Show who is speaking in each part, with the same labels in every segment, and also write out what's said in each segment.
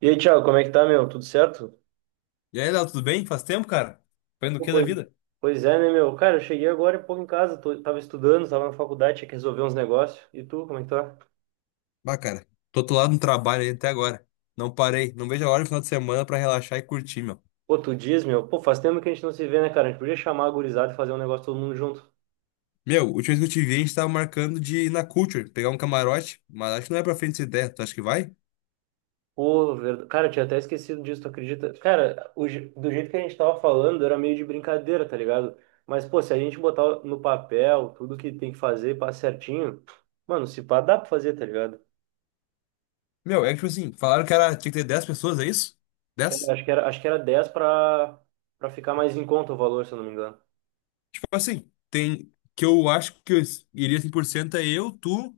Speaker 1: E aí, Thiago, como é que tá, meu? Tudo certo?
Speaker 2: E aí, Léo, tudo bem? Faz tempo, cara? Fazendo o
Speaker 1: Pô,
Speaker 2: que da
Speaker 1: pois,
Speaker 2: vida?
Speaker 1: pois é, né, meu? Cara, eu cheguei agora há pouco em casa, tava estudando, tava na faculdade, tinha que resolver uns negócios. E tu, como é que tá?
Speaker 2: Bah, cara, tô atolado no trabalho aí até agora. Não parei, não vejo a hora do final de semana pra relaxar e curtir, meu.
Speaker 1: Pô, tu diz, meu? Pô, faz tempo que a gente não se vê, né, cara? A gente podia chamar a gurizada e fazer um negócio todo mundo junto.
Speaker 2: Meu, última vez que eu te vi, a gente tava marcando de ir na Culture, pegar um camarote, mas acho que não é pra frente essa ideia. Tu acha que vai?
Speaker 1: Pô, verdade. Cara, eu tinha até esquecido disso, tu acredita? Cara, do jeito que a gente tava falando, era meio de brincadeira, tá ligado? Mas, pô, se a gente botar no papel tudo que tem que fazer, e pá, certinho, mano, se pá, dá pra fazer, tá ligado?
Speaker 2: Meu, é que tipo assim, falaram que era, tinha que ter 10 pessoas, é isso?
Speaker 1: É,
Speaker 2: 10.
Speaker 1: acho que era 10 para ficar mais em conta o valor, se eu não me engano.
Speaker 2: Tipo assim, tem. Que eu acho que eu iria 100% é eu, tu,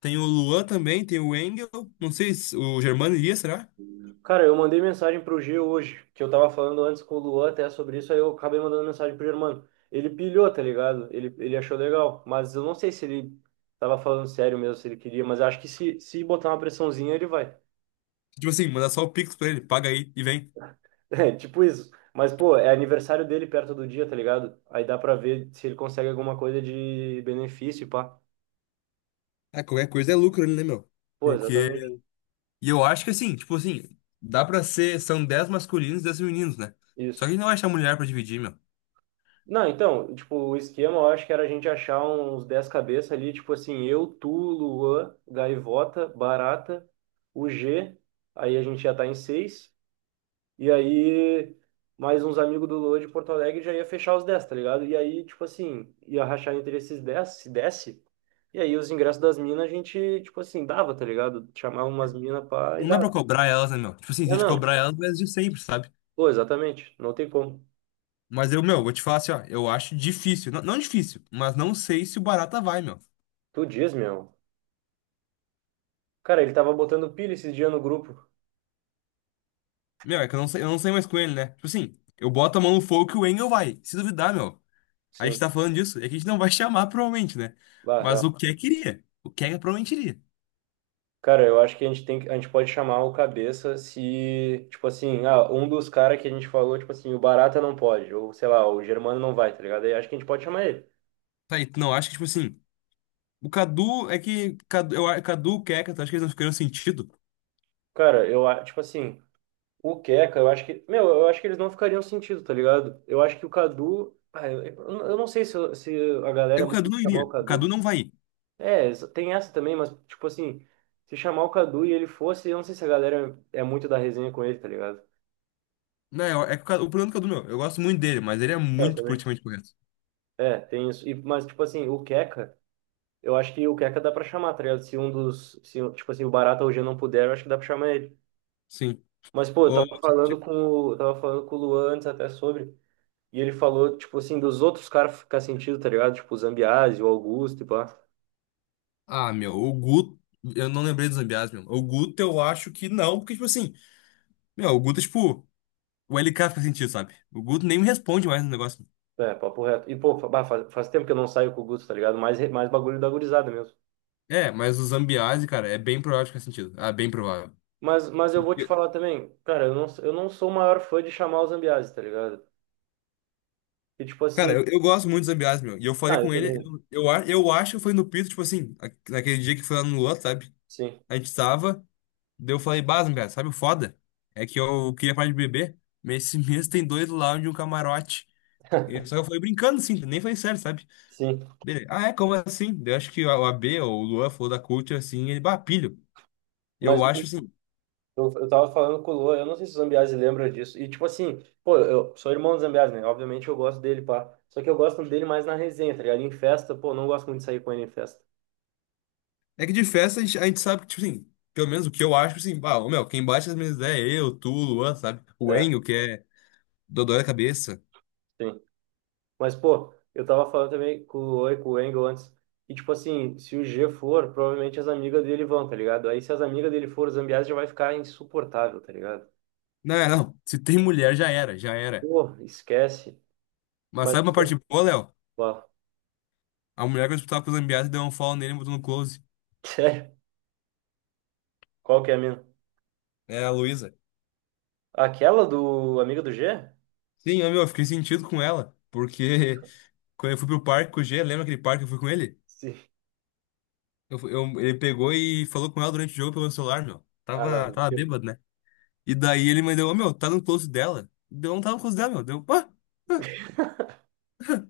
Speaker 2: tem o Luan também, tem o Engel, não sei se o Germano iria, será?
Speaker 1: Cara, eu mandei mensagem pro G hoje, que eu tava falando antes com o Luan até sobre isso, aí eu acabei mandando mensagem pro Germano. Ele pilhou, tá ligado? Ele achou legal, mas eu não sei se ele tava falando sério mesmo, se ele queria, mas acho que se botar uma pressãozinha, ele vai.
Speaker 2: Tipo assim, mandar só o Pix pra ele, paga aí e vem.
Speaker 1: É, tipo isso. Mas, pô, é aniversário dele perto do dia, tá ligado? Aí dá pra ver se ele consegue alguma coisa de benefício, e pá.
Speaker 2: Ah, qualquer coisa é lucro, né, meu?
Speaker 1: Pô,
Speaker 2: Porque.
Speaker 1: exatamente.
Speaker 2: E eu acho que assim, tipo assim, dá pra ser. São 10 masculinos e 10 femininos, né? Só que a
Speaker 1: Isso.
Speaker 2: gente não vai achar mulher pra dividir, meu.
Speaker 1: Não, então, tipo, o esquema eu acho que era a gente achar uns 10 cabeças ali, tipo assim, eu, tu, Luan, Gaivota, Barata, o G, aí a gente já tá em 6, e aí mais uns amigos do Luan de Porto Alegre já ia fechar os 10, tá ligado? E aí, tipo assim, ia rachar entre esses 10, se desse, e aí os ingressos das minas a gente, tipo assim, dava, tá ligado? Chamava umas minas pra e
Speaker 2: Não dá pra
Speaker 1: dava.
Speaker 2: cobrar elas, né, meu? Tipo assim, se a
Speaker 1: É,
Speaker 2: gente
Speaker 1: não,
Speaker 2: cobrar elas, vai de sempre, sabe?
Speaker 1: pô, exatamente, não tem como.
Speaker 2: Mas eu, meu, vou te falar assim, ó, eu acho difícil. Não, não difícil, mas não sei se o Barata vai, meu.
Speaker 1: Tu diz, meu. Cara, ele tava botando pilha esses dias no grupo.
Speaker 2: Meu, é que eu não sei mais com ele, né? Tipo assim, eu boto a mão no fogo que o Engel vai. Se duvidar, meu. A gente
Speaker 1: Sim.
Speaker 2: tá falando disso, é que a gente não vai chamar, provavelmente, né?
Speaker 1: Bah,
Speaker 2: Mas
Speaker 1: real.
Speaker 2: o que queria. O que provavelmente iria.
Speaker 1: Cara, eu acho que a gente a gente pode chamar o cabeça se, tipo assim, ah, um dos caras que a gente falou, tipo assim, o Barata não pode, ou sei lá, o Germano não vai, tá ligado? Aí acho que a gente pode chamar ele.
Speaker 2: Tá, e tu não acha que, tipo assim. O Cadu é que. Cadu, Cadu, Keka, acho que eles não ficaram sentido.
Speaker 1: Cara, tipo assim, o Keka eu acho que, meu, eu acho que eles não ficariam sentido, tá ligado? Eu acho que o Cadu, ah, eu não sei se a
Speaker 2: É
Speaker 1: galera é
Speaker 2: que o
Speaker 1: muito
Speaker 2: Cadu não
Speaker 1: de chamar
Speaker 2: iria.
Speaker 1: o
Speaker 2: O Cadu
Speaker 1: Cadu.
Speaker 2: não vai ir.
Speaker 1: É, tem essa também, mas, tipo assim, se chamar o Cadu e ele fosse, eu não sei se a galera é muito da resenha com ele, tá ligado?
Speaker 2: Não, é que o, o problema do Cadu, meu. Eu gosto muito dele, mas ele é
Speaker 1: Eu
Speaker 2: muito
Speaker 1: também.
Speaker 2: politicamente correto.
Speaker 1: É, tem isso. E, mas, tipo assim, o keka eu acho que o Keka dá pra chamar, tá ligado? Se um dos. Se, um, tipo assim, o Barata hoje não puder, eu acho que dá pra chamar ele.
Speaker 2: Sim.
Speaker 1: Mas, pô, eu
Speaker 2: Ô,
Speaker 1: tava falando
Speaker 2: ti-
Speaker 1: com o Luan antes até sobre. E ele falou, tipo assim, dos outros caras ficar sentido, tá ligado? Tipo, o Zambiase, o Augusto e pá.
Speaker 2: ah, meu, o Guto. Eu não lembrei dos Zambiás, meu. O Guto eu acho que não, porque, tipo assim. Meu, o Guto é tipo. O LK fica sentido, sabe? O Guto nem me responde mais no negócio.
Speaker 1: É, papo reto. E, pô, bah, faz tempo que eu não saio com o Gusto, tá ligado? Mais, mais bagulho da gurizada mesmo.
Speaker 2: É, mas o Zambiase, cara, é bem provável que faz sentido. Ah, bem provável.
Speaker 1: Mas eu vou te falar também, cara, eu não sou o maior fã de chamar o Zambiase, tá ligado? E, tipo
Speaker 2: Cara,
Speaker 1: assim.
Speaker 2: eu gosto muito do Zambiás, meu. E eu falei
Speaker 1: Ah, eu
Speaker 2: com ele,
Speaker 1: também.
Speaker 2: eu acho que foi no Pito, tipo assim, naquele dia que foi lá no Luan, sabe?
Speaker 1: Sim,
Speaker 2: A gente tava, daí eu falei, bah, Zambiás, sabe o foda? É que eu queria parar de beber, mas esse mês tem dois lounge e um camarote. E, só que eu falei brincando, assim, nem falei sério, sabe?
Speaker 1: sim.
Speaker 2: Dele, ah, é, como assim? Daí eu acho que o AB ou o Luan falou da Culture, assim, ele, bah, pilho.
Speaker 1: Mas.
Speaker 2: Eu acho, assim,
Speaker 1: Eu tava falando com o Lua, eu não sei se o Zambiase lembra disso. E, tipo assim, pô, eu sou irmão do Zambiase, né? Obviamente eu gosto dele, pá. Só que eu gosto dele mais na resenha, tá ligado? Em festa, pô, não gosto muito de sair com ele em festa.
Speaker 2: é que de festa a gente sabe que, tipo assim, pelo menos o que eu acho, assim, bah, ô, meu, quem bate as minhas ideias é eu, tu, o Luan, sabe? O
Speaker 1: É,
Speaker 2: Enio, que é dodói da cabeça.
Speaker 1: sim. Mas, pô, eu tava falando também com o Lua e com o Engel antes. E, tipo assim, se o G for, provavelmente as amigas dele vão, tá ligado? Aí, se as amigas dele for, o Zambiase já vai ficar insuportável, tá ligado?
Speaker 2: Não, é, não. Se tem mulher, já era, já era.
Speaker 1: Pô, esquece.
Speaker 2: Mas
Speaker 1: Mas,
Speaker 2: sabe uma parte
Speaker 1: pô,
Speaker 2: boa, Léo?
Speaker 1: ó,
Speaker 2: A mulher que eu disputava com o Zambiasi deu um follow nele e botou no close.
Speaker 1: sério, qual que é a minha?
Speaker 2: É a Luísa.
Speaker 1: Aquela do amigo do G?
Speaker 2: Sim, eu, meu, eu fiquei sentido com ela. Porque quando eu fui pro parque com o G, lembra aquele parque que eu fui com ele?
Speaker 1: Sim.
Speaker 2: Ele pegou e falou com ela durante o jogo pelo celular, meu.
Speaker 1: Ah, não,
Speaker 2: Tava
Speaker 1: mentira.
Speaker 2: bêbado, né? E daí ele mandou, ô, meu, tá no close dela. Deu, não tava no close dela, meu. Deu, pá,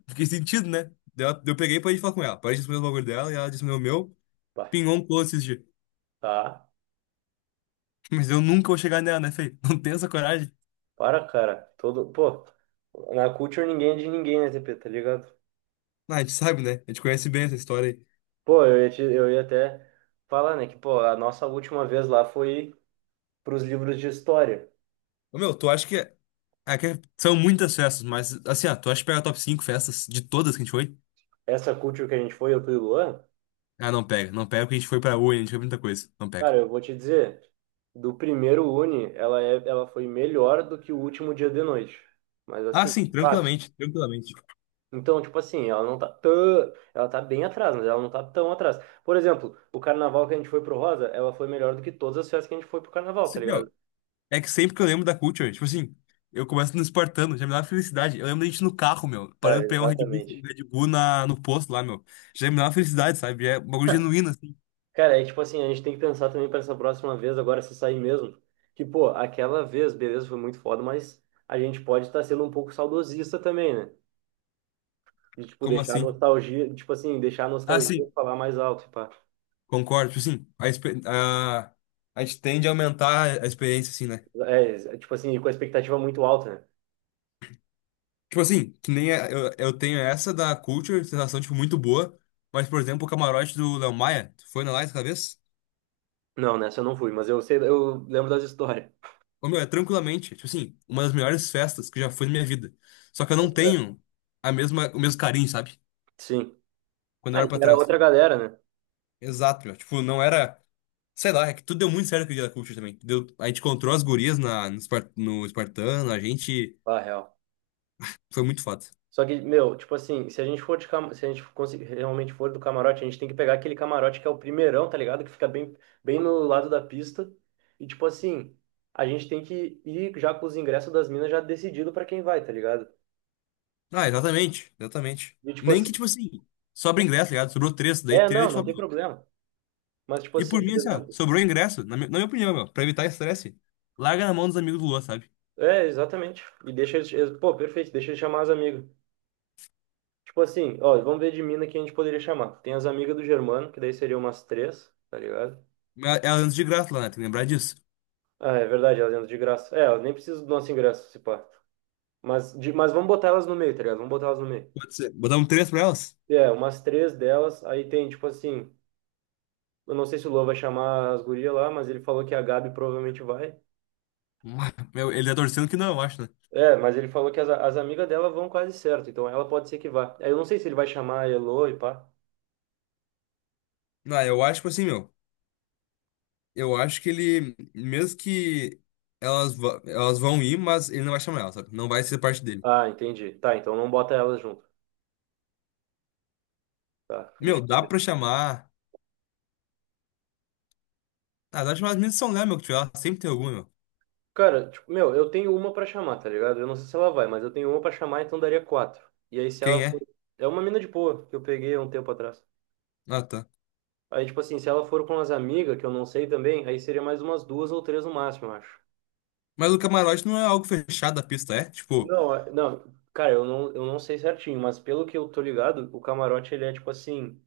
Speaker 2: fiquei sentido, né? Daí eu peguei e parei de falar com ela. Parei de responder o bagulho dela e ela disse, meu,
Speaker 1: Pá.
Speaker 2: pingou um close esse dia.
Speaker 1: Tá.
Speaker 2: Mas eu nunca vou chegar nela, né, Fê? Não tenho essa coragem.
Speaker 1: Para, cara. Todo, pô, na Culture ninguém é de ninguém, né, TP, tá ligado?
Speaker 2: Ah, a gente sabe, né? A gente conhece bem essa história aí.
Speaker 1: Pô, eu ia até falar, né, que, pô, a nossa última vez lá foi pros livros de história.
Speaker 2: Ô, meu, tu acha que. Ah, que são muitas festas, mas assim, ó, tu acha que pega top 5 festas de todas que a gente foi?
Speaker 1: Essa Culture que a gente foi, eu fui o Luan,
Speaker 2: Ah, não pega. Não pega porque a gente foi pra Uni, a gente foi pra muita coisa. Não pega.
Speaker 1: cara, eu vou te dizer, do primeiro Uni, ela foi melhor do que o último dia de noite. Mas
Speaker 2: Ah,
Speaker 1: assim,
Speaker 2: sim,
Speaker 1: fácil.
Speaker 2: tranquilamente, tranquilamente.
Speaker 1: Então, tipo assim, ela não tá tão. Ela tá bem atrás, mas ela não tá tão atrás. Por exemplo, o carnaval que a gente foi pro Rosa, ela foi melhor do que todas as festas que a gente foi pro carnaval, tá
Speaker 2: Sim,
Speaker 1: ligado?
Speaker 2: meu, é que sempre que eu lembro da Culture, tipo assim, eu começo no Espartano, já me dá uma felicidade. Eu lembro da gente no carro, meu, parando
Speaker 1: Cara,
Speaker 2: pra pegar um
Speaker 1: exatamente.
Speaker 2: Red Bull na, no posto lá, meu. Já me dá uma felicidade, sabe? Já é um bagulho genuíno, assim.
Speaker 1: Cara, é tipo assim, a gente tem que pensar também para essa próxima vez, agora se sair mesmo, que, pô, aquela vez, beleza, foi muito foda, mas a gente pode estar sendo um pouco saudosista também, né? De, tipo,
Speaker 2: Como
Speaker 1: deixar a
Speaker 2: assim?
Speaker 1: nostalgia, tipo assim, deixar a
Speaker 2: Ah,
Speaker 1: nostalgia
Speaker 2: sim.
Speaker 1: falar mais alto, pá.
Speaker 2: Concordo, tipo assim, a gente tende a aumentar a experiência, assim, né?
Speaker 1: É, tipo assim, com a expectativa muito alta, né?
Speaker 2: Tipo assim, que nem eu tenho essa da Culture, sensação, tipo, muito boa, mas, por exemplo, o camarote do Léo Maia, tu foi na lá essa vez?
Speaker 1: Não, nessa eu não fui, mas eu sei, eu lembro das histórias.
Speaker 2: Ô, meu, é tranquilamente, tipo assim, uma das melhores festas que eu já fui na minha vida. Só que eu não
Speaker 1: É.
Speaker 2: tenho a mesma, o mesmo carinho, sabe?
Speaker 1: Sim.
Speaker 2: Quando eu
Speaker 1: Ah,
Speaker 2: era
Speaker 1: e
Speaker 2: pra
Speaker 1: era
Speaker 2: trás.
Speaker 1: outra galera, né?
Speaker 2: Exato, meu, tipo, não era, sei lá, é que tudo deu muito certo com o dia da Culture também. Deu, a gente encontrou as gurias na, no, no Espartano, a gente,
Speaker 1: Ah, real.
Speaker 2: foi muito foda.
Speaker 1: Só que, meu, tipo assim, se a gente for se a gente conseguir, realmente for do camarote, a gente tem que pegar aquele camarote que é o primeirão, tá ligado? Que fica bem, bem no lado da pista. E, tipo assim, a gente tem que ir já com os ingressos das minas já decidido pra quem vai, tá ligado?
Speaker 2: Ah, exatamente, exatamente.
Speaker 1: E, tipo
Speaker 2: Nem
Speaker 1: assim,
Speaker 2: que, tipo assim, sobra ingresso, tá ligado? Sobrou três, daí
Speaker 1: é,
Speaker 2: três a
Speaker 1: não,
Speaker 2: gente
Speaker 1: não
Speaker 2: fala,
Speaker 1: tem
Speaker 2: meu.
Speaker 1: problema. Mas, tipo
Speaker 2: E
Speaker 1: assim,
Speaker 2: por mim,
Speaker 1: por
Speaker 2: assim, ó,
Speaker 1: exemplo,
Speaker 2: sobrou ingresso, na minha opinião, meu, pra evitar estresse, larga na mão dos amigos do Luan, sabe?
Speaker 1: é, exatamente. E pô, perfeito, deixa eles chamar as amigas. Tipo assim, ó, vamos ver de mina que a gente poderia chamar. Tem as amigas do Germano, que daí seriam umas três, tá ligado?
Speaker 2: Mas elas andam de graça lá, né? Tem que lembrar disso.
Speaker 1: Ah, é verdade, elas entram de graça. É, elas nem precisam do nosso ingresso, se pá. Mas vamos botar elas no meio, tá ligado? Vamos botar elas no meio.
Speaker 2: Pode ser. Botar um três pra elas?
Speaker 1: É, umas três delas, aí tem, tipo assim, eu não sei se o Lô vai chamar as gurias lá, mas ele falou que a Gabi provavelmente vai.
Speaker 2: Ah, meu, ele tá torcendo que não, eu acho, né?
Speaker 1: É, mas ele falou que as amigas dela vão quase certo, então ela pode ser que vá. Aí eu não sei se ele vai chamar a Elô e pá.
Speaker 2: Não, eu acho, tipo assim, meu, eu acho que ele, mesmo que elas vão ir, mas ele não vai chamar elas, sabe? Não vai ser parte dele.
Speaker 1: Ah, entendi. Tá, então não bota elas junto. Tá, deixa
Speaker 2: Meu,
Speaker 1: eu
Speaker 2: dá
Speaker 1: ver.
Speaker 2: pra chamar. Ah, dá pra chamar as meninas de São Léo, meu, que tiver lá. Sempre tem alguma, meu.
Speaker 1: Cara, tipo, meu, eu tenho uma pra chamar, tá ligado? Eu não sei se ela vai, mas eu tenho uma pra chamar, então daria quatro. E aí se ela
Speaker 2: Quem
Speaker 1: for...
Speaker 2: é?
Speaker 1: É uma mina de boa, que eu peguei há um tempo atrás.
Speaker 2: Ah, tá.
Speaker 1: Aí, tipo assim, se ela for com as amigas, que eu não sei também, aí seria mais umas duas ou três no máximo, eu acho.
Speaker 2: Mas o camarote não é algo fechado da pista, é? Tipo,
Speaker 1: Não, não, cara, eu não sei certinho, mas pelo que eu tô ligado, o camarote, ele é tipo assim...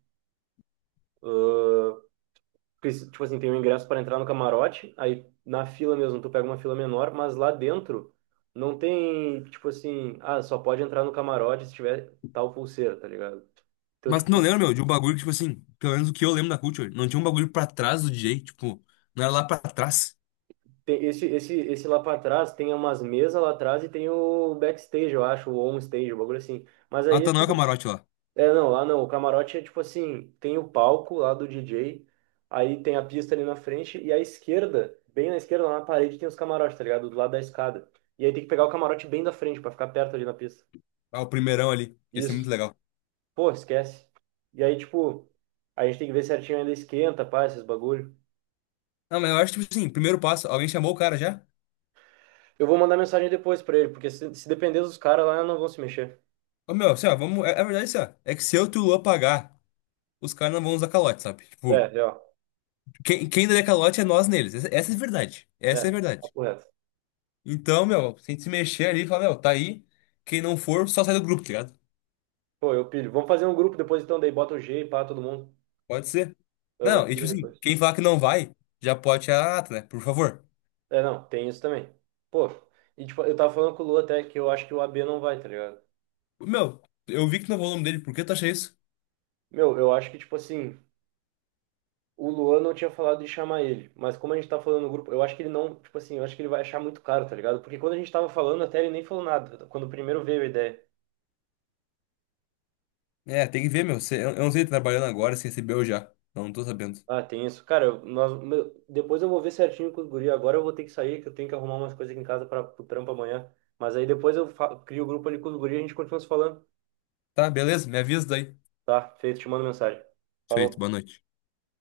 Speaker 1: Porque, tipo assim, tem um ingresso para entrar no camarote, aí na fila mesmo tu pega uma fila menor, mas lá dentro não tem, tipo assim, ah, só pode entrar no camarote se tiver tal pulseira, tá ligado? Então,
Speaker 2: mas tu não
Speaker 1: tipo,
Speaker 2: lembra, meu, de um bagulho, que, tipo assim, pelo menos o que eu lembro da Culture, não tinha um bagulho pra trás do DJ, tipo, não era lá pra trás.
Speaker 1: tem esse lá pra trás, tem umas mesas lá atrás e tem o backstage, eu acho, ou on stage, um bagulho assim. Mas
Speaker 2: Ah,
Speaker 1: aí,
Speaker 2: tá, não é o
Speaker 1: assim,
Speaker 2: camarote lá.
Speaker 1: é, não, lá não. O camarote é tipo assim, tem o palco lá do DJ, aí tem a pista ali na frente e à esquerda, bem na esquerda, lá na parede tem os camarotes, tá ligado? Do lado da escada. E aí tem que pegar o camarote bem da frente pra ficar perto ali na pista.
Speaker 2: Ah, o primeirão ali. Ia ser muito
Speaker 1: Isso.
Speaker 2: legal.
Speaker 1: Pô, esquece. E aí, tipo, a gente tem que ver certinho ainda esquenta, pá, esses bagulho.
Speaker 2: Não, mas eu acho, tipo assim, primeiro passo, alguém chamou o cara já?
Speaker 1: Eu vou mandar mensagem depois pra ele, porque se depender dos caras lá, não vão se mexer.
Speaker 2: Ô, meu, assim, ó, vamos, é, é verdade, assim, ó, é que se eu e tu Luan pagar, os caras não vão usar calote, sabe?
Speaker 1: É,
Speaker 2: Tipo,
Speaker 1: real.
Speaker 2: quem der calote é nós neles, essa é a verdade,
Speaker 1: É,
Speaker 2: essa é a verdade.
Speaker 1: papo reto.
Speaker 2: Então, meu, se a gente se mexer ali, e falar, meu, tá aí, quem não for, só sai do grupo, tá ligado?
Speaker 1: Pô, eu pilho. Vamos fazer um grupo depois então, daí bota o G e pá, todo mundo.
Speaker 2: Pode ser.
Speaker 1: Eu vou
Speaker 2: Não, e tipo
Speaker 1: fazer
Speaker 2: assim,
Speaker 1: depois.
Speaker 2: quem falar que não vai, já pode tirar a nata, né? Por favor.
Speaker 1: É, não, tem isso também. Pô, e tipo, eu tava falando com o Lu até que eu acho que o AB não vai, tá ligado?
Speaker 2: Meu, eu vi que não vou o nome dele, por que tu acha isso?
Speaker 1: Meu, eu acho que, tipo assim, o Luan não tinha falado de chamar ele, mas como a gente tá falando no grupo, eu acho que ele não, tipo assim, eu acho que ele vai achar muito caro, tá ligado? Porque quando a gente tava falando, até ele nem falou nada, quando primeiro veio a ideia.
Speaker 2: É, tem que ver, meu. Eu não sei se ele tá trabalhando agora, se recebeu já. Não tô sabendo.
Speaker 1: Ah, tem isso. Cara, nós, meu, depois eu vou ver certinho com os guri. Agora eu vou ter que sair, que eu tenho que arrumar umas coisas aqui em casa para o trampo amanhã. Mas aí depois eu crio o grupo ali com os guri e a gente continua se falando.
Speaker 2: Tá, beleza, me avisa daí.
Speaker 1: Tá, feito, te mando mensagem.
Speaker 2: Feito,
Speaker 1: Falou.
Speaker 2: boa noite.